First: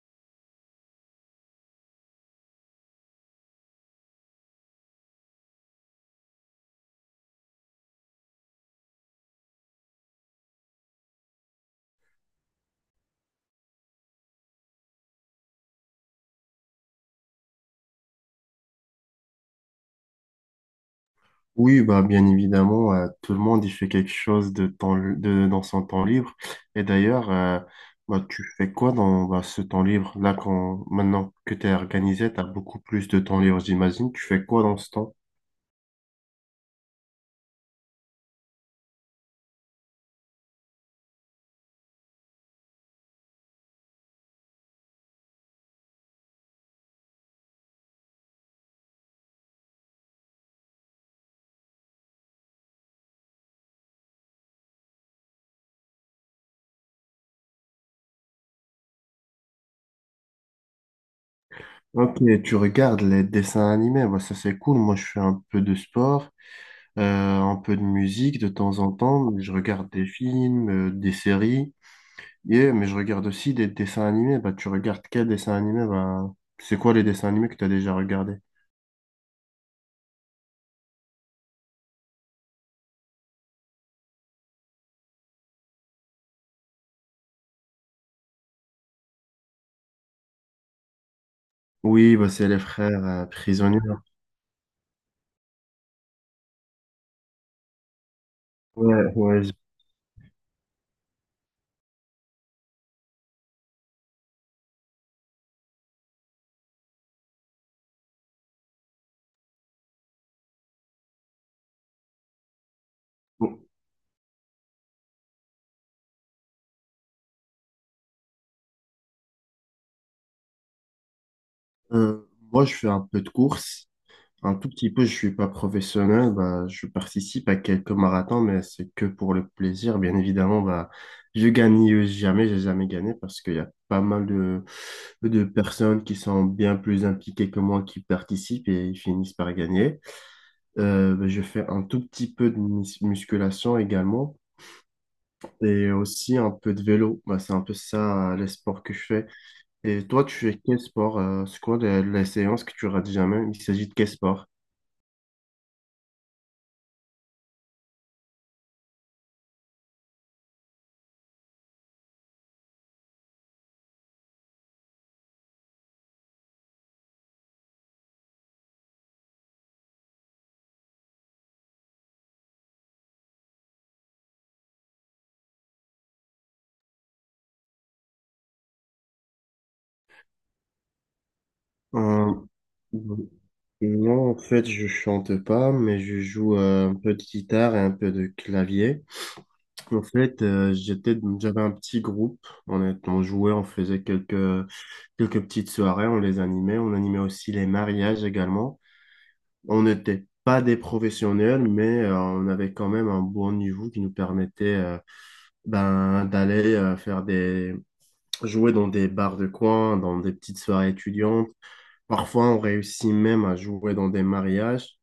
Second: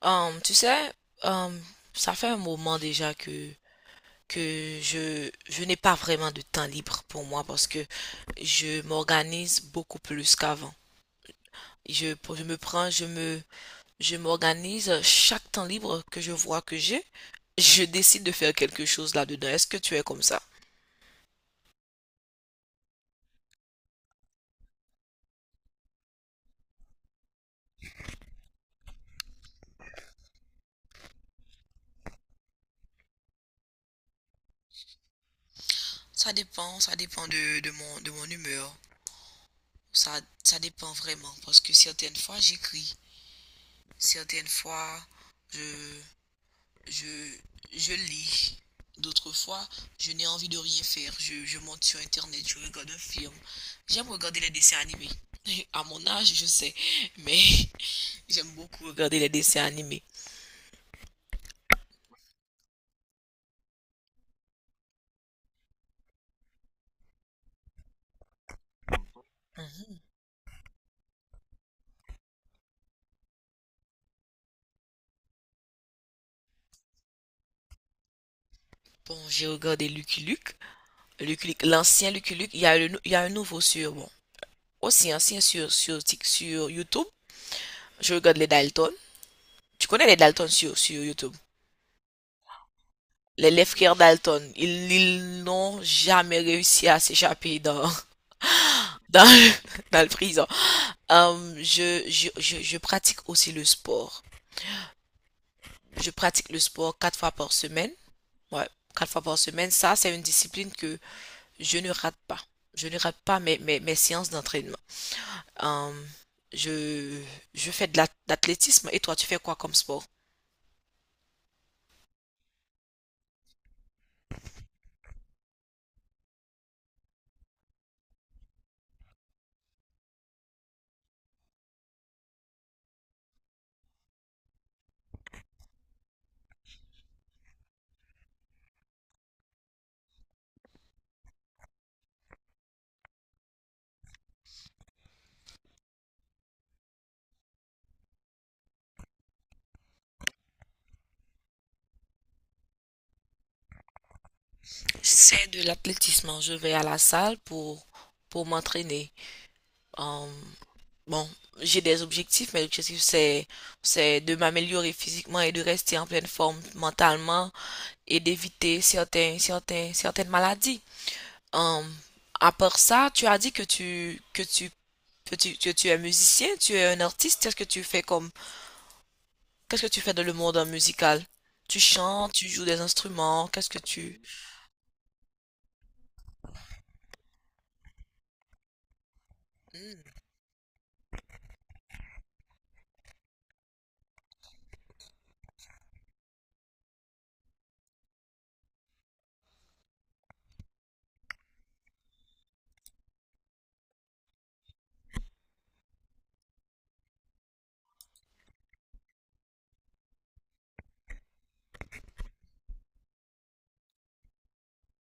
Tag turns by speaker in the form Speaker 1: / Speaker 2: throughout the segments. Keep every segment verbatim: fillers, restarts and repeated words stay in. Speaker 1: Hum, tu sais, hum, Ça fait un moment déjà que, que je, je n'ai pas vraiment de temps libre pour moi parce que je m'organise beaucoup plus qu'avant. Je, je me prends, je me, je m'organise chaque temps libre que je vois que j'ai, je décide de faire quelque chose là-dedans. Est-ce que tu es comme ça?
Speaker 2: Oui, bah, bien évidemment, euh, tout le monde y fait quelque chose de temps, de, dans son temps libre. Et d'ailleurs, euh, bah, tu fais quoi dans bah, ce temps libre? Là, quand, maintenant que tu es organisé, tu as beaucoup plus de temps libre, j'imagine. Tu fais quoi dans ce temps?
Speaker 1: Ça dépend, ça dépend de, de mon, de mon humeur. Ça, ça dépend vraiment parce que certaines fois j'écris, certaines fois je, je, je lis. D'autres fois, je n'ai envie de rien faire. Je, je monte sur Internet, je regarde un film. J'aime regarder les dessins animés. À mon âge, je sais, mais j'aime beaucoup regarder les dessins animés.
Speaker 2: Ok, tu regardes les dessins animés, bah, ça c'est cool. Moi, je fais un peu de sport, euh, un peu de musique de temps en temps. Je regarde
Speaker 1: Mhm.
Speaker 2: des films, euh, des séries, et, mais je regarde aussi des dessins animés. Bah, tu regardes quels dessins animés? Bah, c'est quoi les dessins animés que tu as déjà regardés?
Speaker 1: Bon, j'ai regardé Lucky Luke, Lucky Luke, l'ancien Lucky Luke. Il y a le nou- il y a un nouveau sur, bon, aussi ancien sur, sur, Tik- sur YouTube. Je regarde les Dalton. Tu connais les Dalton sur, sur YouTube?
Speaker 2: Oui, bah, c'est les frères euh,
Speaker 1: Les, les
Speaker 2: prisonniers,
Speaker 1: frères
Speaker 2: hein.
Speaker 1: Dalton, ils, ils n'ont jamais réussi à s'échapper dans,
Speaker 2: Ouais,
Speaker 1: dans,
Speaker 2: ouais. Je-
Speaker 1: dans le prison. Euh, je, je, je, je pratique aussi le sport. Je pratique le sport quatre fois par semaine. Ouais, quatre fois par semaine. Ça, c'est une discipline que je ne rate pas. Je ne rate pas mes,
Speaker 2: bon,
Speaker 1: mes, mes séances d'entraînement. Euh, je, je fais de l'athlétisme. Et toi, tu fais quoi comme sport?
Speaker 2: euh, moi, je fais un peu de course, un tout petit peu. Je suis pas professionnel. Bah, je participe à quelques marathons, mais c'est que pour le plaisir. Bien évidemment, bah, je gagne jamais. J'ai jamais gagné parce qu'il y a pas mal de, de personnes qui sont bien plus impliquées que moi qui participent et ils finissent par gagner. Euh, bah, je fais un tout petit peu de mus- musculation également. Et aussi un peu de vélo. Bah, c'est un peu ça, euh, les sports que je fais. Et toi, tu fais quel sport? Euh, c'est quoi les, les séances que tu rates jamais? Il s'agit de quel sport?
Speaker 1: C'est de l'athlétisme. Je vais à la salle pour, pour m'entraîner. Euh, Bon, j'ai des objectifs, mes objectifs c'est c'est de m'améliorer physiquement et de rester en pleine forme mentalement et d'éviter certains certains certaines maladies. Hum, à part ça, tu as dit que tu que tu que tu, que tu es musicien, tu es un artiste. Qu'est-ce que tu fais comme qu'est-ce que tu fais dans le monde euh, musical? Tu chantes, tu
Speaker 2: Euh,
Speaker 1: joues des instruments. Qu'est-ce que tu…
Speaker 2: non, en fait, je chante pas, mais je joue euh, un peu de guitare et un peu de clavier. En fait, euh, j'étais, j'avais un petit groupe. On, est- on jouait, on faisait quelques, quelques petites soirées, on les animait. On animait aussi les mariages également. On n'était pas des professionnels, mais euh, on avait quand même un bon niveau qui nous permettait euh, ben, d'aller euh, faire des jouer dans des bars de coin, dans des petites soirées étudiantes. Parfois, on réussit même à jouer dans des mariages.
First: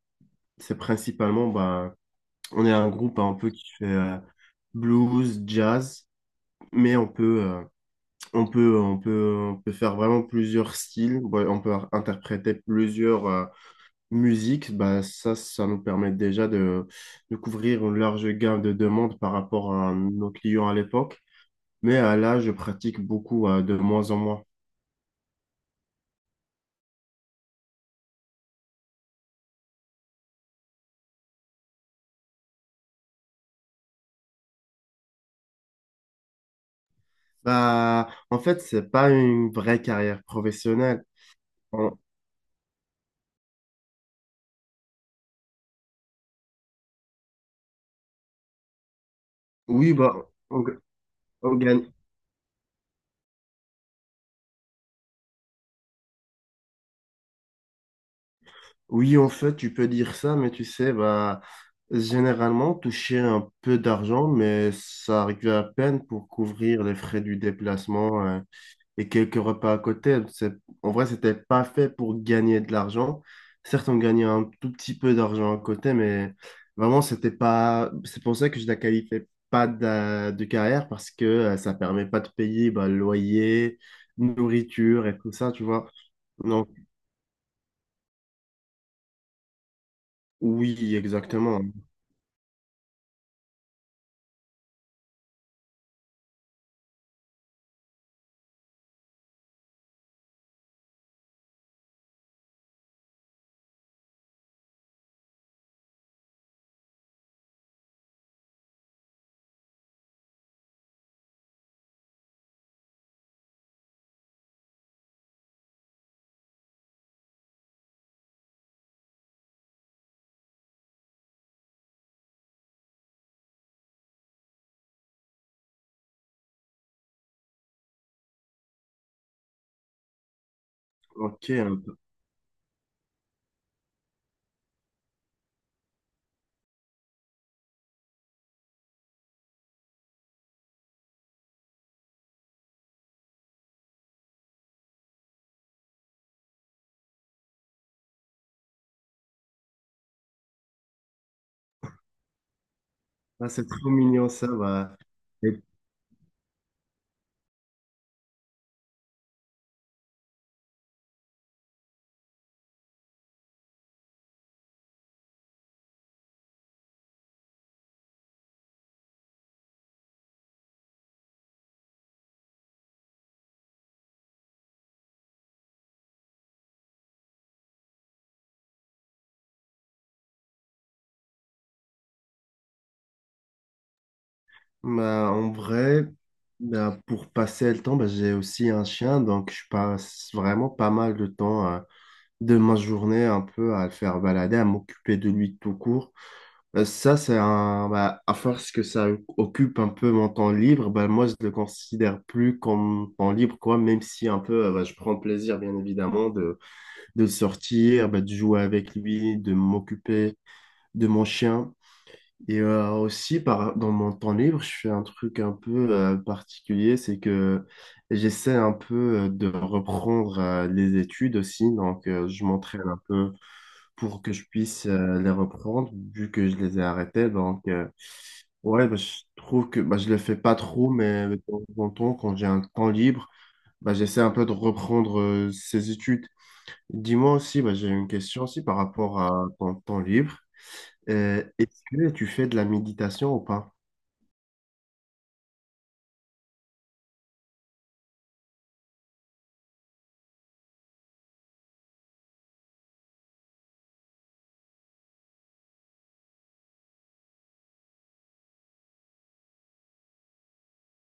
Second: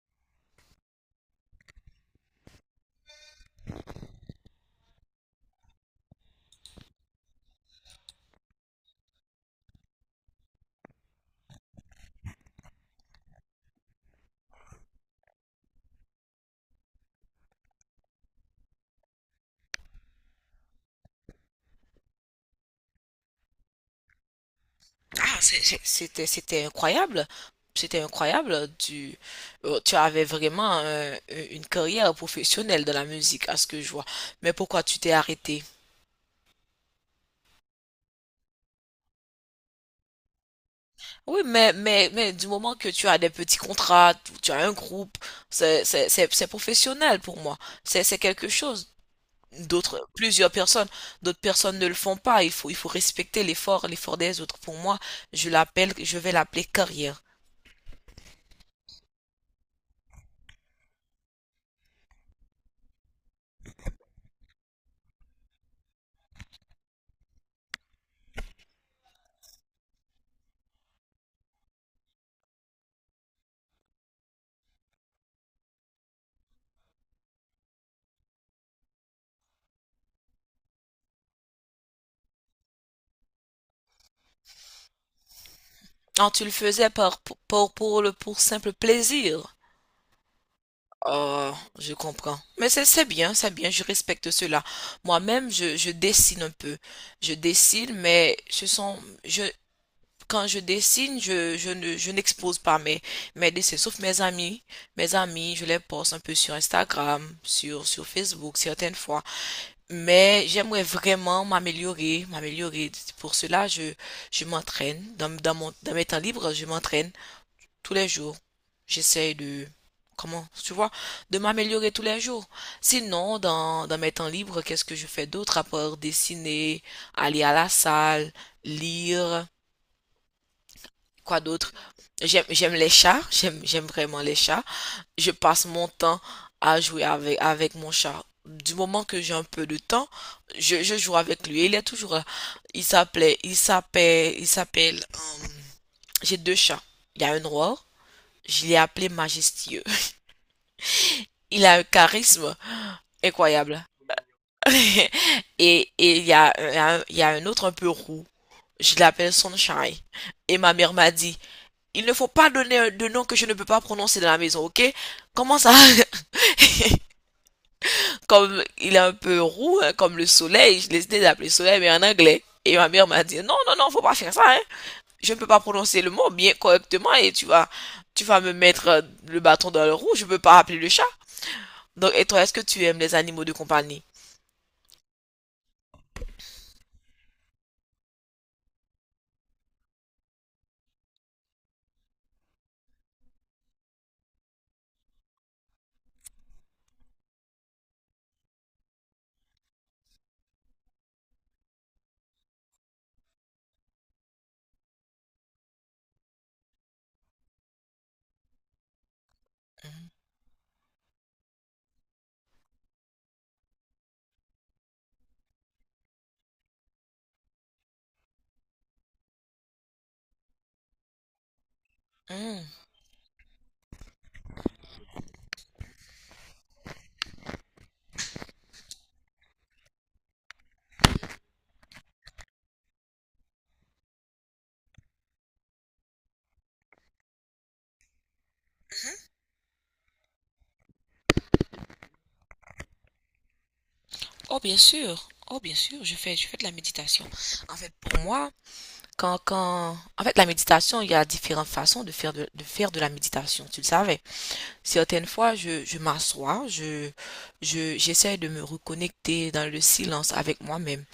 Speaker 2: C'est principalement, bah, on est un groupe un peu qui fait euh, blues, jazz, mais on peut, euh, on peut, on peut, on peut faire vraiment plusieurs styles. Ouais, on peut interpréter plusieurs euh, musiques. Bah, ça, ça nous permet déjà de, de couvrir une large gamme de demandes par rapport à nos clients à l'époque. Mais euh, là, je pratique beaucoup euh, de moins en moins.
Speaker 1: Ah, c'est- c'est- c'était, c'était incroyable. C'était incroyable. Tu, euh, tu avais vraiment un- une carrière professionnelle dans la musique, à ce que je vois. Mais pourquoi tu t'es arrêté?
Speaker 2: Bah, en fait, c'est pas une vraie carrière professionnelle.
Speaker 1: Oui, mais,
Speaker 2: On-
Speaker 1: mais, mais du moment que tu as des petits contrats, tu tu as un groupe, c'est, c'est, c'est, c'est professionnel pour moi. C'est, c'est quelque chose.
Speaker 2: oui,
Speaker 1: D'autres,
Speaker 2: bah,
Speaker 1: plusieurs
Speaker 2: on,
Speaker 1: personnes, d'autres
Speaker 2: on
Speaker 1: personnes ne
Speaker 2: gagne.
Speaker 1: le font pas. Il faut, il faut respecter l'effort, l'effort des autres. Pour moi, je l'appelle, je vais l'appeler carrière.
Speaker 2: Oui, en fait, tu peux dire ça, mais tu sais, bah, généralement, toucher un peu d'argent, mais ça arrive à peine pour couvrir les frais du déplacement, euh, et quelques repas à côté, hein. C'est- En vrai, c'était pas fait pour gagner de l'argent. Certes, on gagnait un tout petit peu d'argent à côté, mais vraiment, c'était pas. C'est pour ça que je la qualifiais pas d'a- de, carrière parce que euh, ça permet pas de payer bah, le loyer, nourriture et tout ça, tu vois.
Speaker 1: Ah, tu le
Speaker 2: Non,
Speaker 1: faisais par, pour, pour, pour le, pour simple plaisir.
Speaker 2: oui,
Speaker 1: Oh,
Speaker 2: exactement.
Speaker 1: je comprends. Mais c'est c'est bien, c'est bien, je respecte cela. Moi-même, je, je dessine un peu. Je dessine, mais ce sont, je, quand je dessine, je, je ne, je n'expose pas mes, mes dessins, sauf mes amis. Mes amis, je les poste un peu sur Instagram, sur, sur Facebook, certaines fois. Mais j'aimerais vraiment m'améliorer, m'améliorer. Pour cela, je, je m'entraîne. Dans, dans mon, dans mes temps libres, je m'entraîne tous les jours. J'essaye de, comment, tu vois, de m'améliorer tous les jours. Sinon, dans, dans mes temps libres, qu'est-ce que je fais d'autre à part dessiner, aller à la salle, lire, quoi
Speaker 2: Ok,
Speaker 1: d'autre?
Speaker 2: un peu.
Speaker 1: J'aime, j'aime les chats, j'aime, j'aime vraiment les chats. Je passe mon temps à jouer avec, avec mon chat. Du moment que j'ai un peu de temps, je, je joue avec lui. Il est toujours là. Il s'appelait, il s'appelle, il s'appelle, euh, j'ai deux chats. Il y a un noir, je l'ai appelé Majestueux. Il a un charisme
Speaker 2: Ah, c'est
Speaker 1: incroyable.
Speaker 2: trop mignon ça. Bah.
Speaker 1: et et il y a, un- il y a un autre un peu roux. Je l'appelle Sunshine. Et ma mère m'a dit, il ne faut pas donner un- de nom que je ne peux pas prononcer dans la maison, ok? Comment ça? Comme il est un peu roux, hein, comme le soleil, je l'ai décidé d'appeler soleil, mais en anglais. Et ma mère m'a dit, non, non, non, faut pas faire ça, hein. Je ne peux pas prononcer le mot bien correctement et tu vas, tu vas me mettre euh, le bâton dans le roux, je peux pas appeler le chat. Donc, et toi, est-ce que tu aimes les animaux de compagnie?
Speaker 2: Bah, en vrai, bah, pour passer le temps, bah, j'ai aussi un chien, donc je passe vraiment pas mal de temps euh, de ma journée un peu à le faire balader, à m'occuper de lui tout court. Euh, ça, c'est un, bah, à force que ça occupe un peu mon temps libre, bah, moi, je le considère plus comme temps libre, quoi, même si un peu, euh, bah, je prends plaisir, bien évidemment, de, de sortir, bah, de jouer avec lui, de m'occuper de mon chien. Et euh, aussi, par, dans mon temps libre, je fais un truc un peu euh, particulier, c'est que j'essaie un peu euh, de reprendre euh, les études aussi, donc euh, je
Speaker 1: Hmm.
Speaker 2: m'entraîne un peu pour que je puisse euh, les reprendre, vu que je les ai arrêtées. Donc, euh, ouais, bah, je trouve que bah, je le fais pas trop, mais de temps en temps, quand j'ai un temps libre, bah, j'essaie un peu de reprendre euh, ces études. Dis-moi aussi, bah, j'ai une question aussi par rapport à ton temps libre. Euh, est-ce que tu fais de la méditation ou pas?
Speaker 1: Oh, bien sûr. Oh, bien sûr, je fais, je fais de la méditation. En fait, pour moi, quand, quand, en fait, la méditation, il y a différentes façons de faire de, de faire de la méditation, tu le savais. Certaines fois, je, je m'assois, je, je, j'essaie de me reconnecter dans le silence avec moi-même.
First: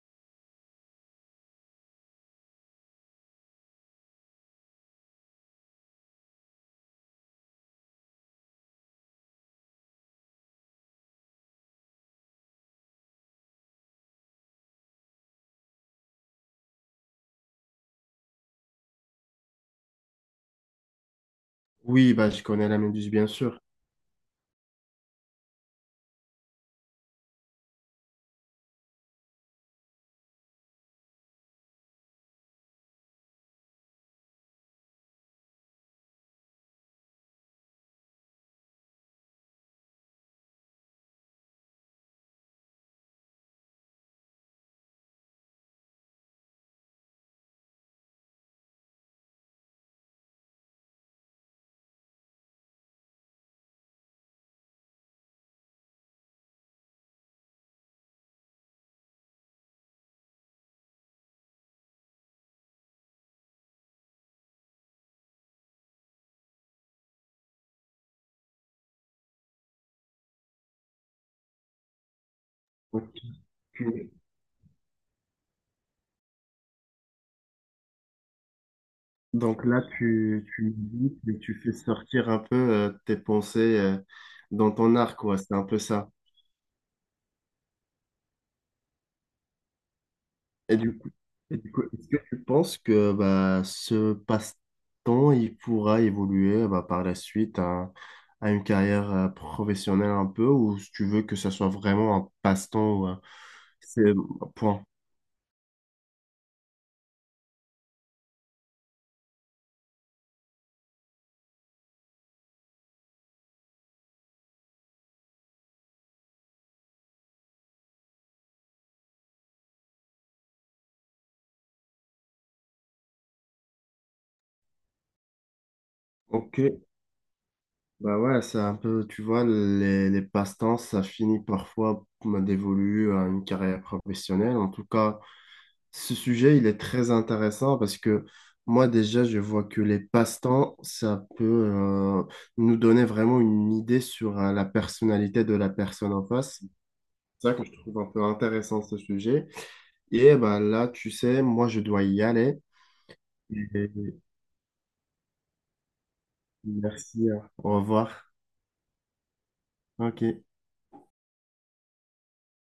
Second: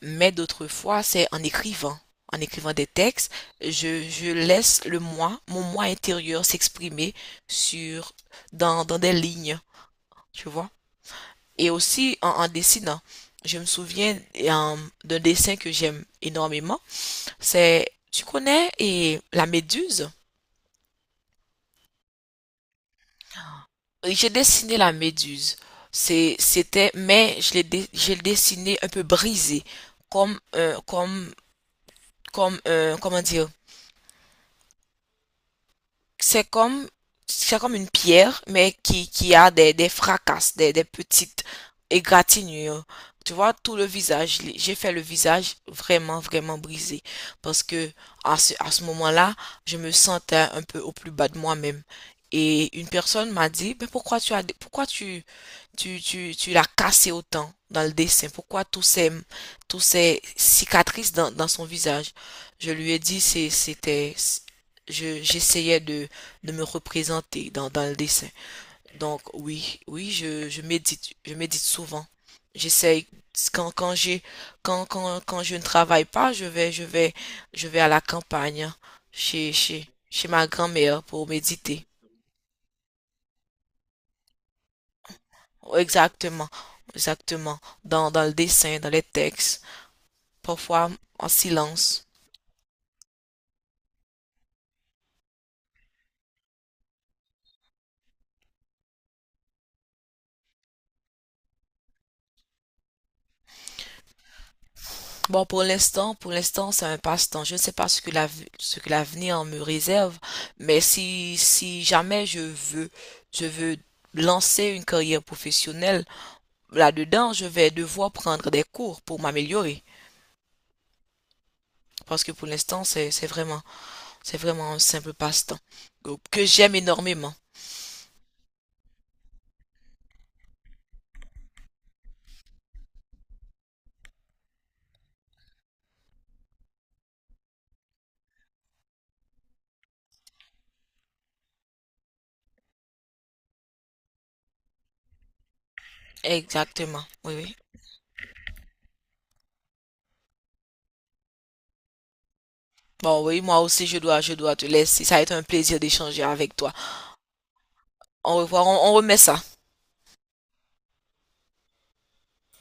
Speaker 1: Mais d'autres fois, c'est en écrivant. En écrivant des textes, je, je laisse le moi, mon moi intérieur s'exprimer sur, dans, dans des lignes, tu vois. Et aussi, en, en dessinant, je me souviens euh, d'un dessin que j'aime énormément. C'est, tu connais, et la méduse.
Speaker 2: Oui, bah, je connais la Méduse, bien sûr.
Speaker 1: Oui, j'ai dessiné la méduse. C'est, c'était, mais je l'ai, dé- je l'ai dessiné un peu brisé, comme, un- comme, comme, un- comment dire, c'est comme c'est comme une pierre, mais qui, qui a des, des fracasses, des, des petites égratignures. Tu vois, tout le visage, j'ai fait le visage vraiment, vraiment brisé. Parce que à ce, à ce moment-là, je me sentais un peu au plus bas de moi-même. Et une personne m'a dit, mais pourquoi tu as, pourquoi tu, tu, tu, tu l'as cassé autant dans le dessin? Pourquoi tous ces, tous ces cicatrices dans, dans son visage? Je lui ai dit, c'est, c'était, je, j'essayais de de me représenter dans, dans le dessin. Donc oui, oui, je, je médite, je médite souvent. J'essaye
Speaker 2: Donc,
Speaker 1: quand quand
Speaker 2: tu-
Speaker 1: j'ai quand, quand quand je ne travaille pas, je vais je vais je vais à la campagne hein, chez
Speaker 2: donc là,
Speaker 1: chez chez ma
Speaker 2: tu, tu
Speaker 1: grand-mère
Speaker 2: médites
Speaker 1: pour
Speaker 2: et tu fais
Speaker 1: méditer.
Speaker 2: sortir un peu euh, tes pensées euh, dans ton art, quoi. C'est un peu ça.
Speaker 1: Exactement, exactement dans dans le dessin, dans les textes,
Speaker 2: Et
Speaker 1: parfois
Speaker 2: du coup,
Speaker 1: en
Speaker 2: et du coup,
Speaker 1: silence.
Speaker 2: est-ce que tu penses que bah, ce passe-temps, il pourra évoluer bah, par la suite à, à une carrière euh, professionnelle un peu, ou si tu veux que ça soit vraiment un passe-temps ou un- c'est point.
Speaker 1: Bon, pour l'instant, pour l'instant, c'est un passe-temps. Je ne sais pas ce que la, ce que l'avenir me réserve, mais si, si jamais je veux, je veux lancer une carrière professionnelle là-dedans, je vais devoir prendre des cours pour m'améliorer. Parce que pour l'instant, c'est, c'est vraiment, c'est vraiment un simple passe-temps que j'aime
Speaker 2: Ok.
Speaker 1: énormément.
Speaker 2: Bah ouais, c'est un peu, tu vois, les, les passe-temps, ça finit parfois me dévolu à une carrière professionnelle. En tout cas, ce sujet, il est très intéressant parce que moi, déjà, je vois que les passe-temps, ça peut euh, nous donner vraiment une idée sur euh, la personnalité de la personne en face.
Speaker 1: Exactement. Oui,
Speaker 2: C'est ça
Speaker 1: oui.
Speaker 2: que je trouve un peu intéressant, ce sujet. Et bah là, tu sais, moi, je dois y aller.
Speaker 1: Bon, oui, moi
Speaker 2: Et
Speaker 1: aussi, je dois, je dois te laisser. Ça a été un plaisir d'échanger avec toi.
Speaker 2: merci, hein. Au revoir.
Speaker 1: Au revoir, on, on remet ça.
Speaker 2: Ok.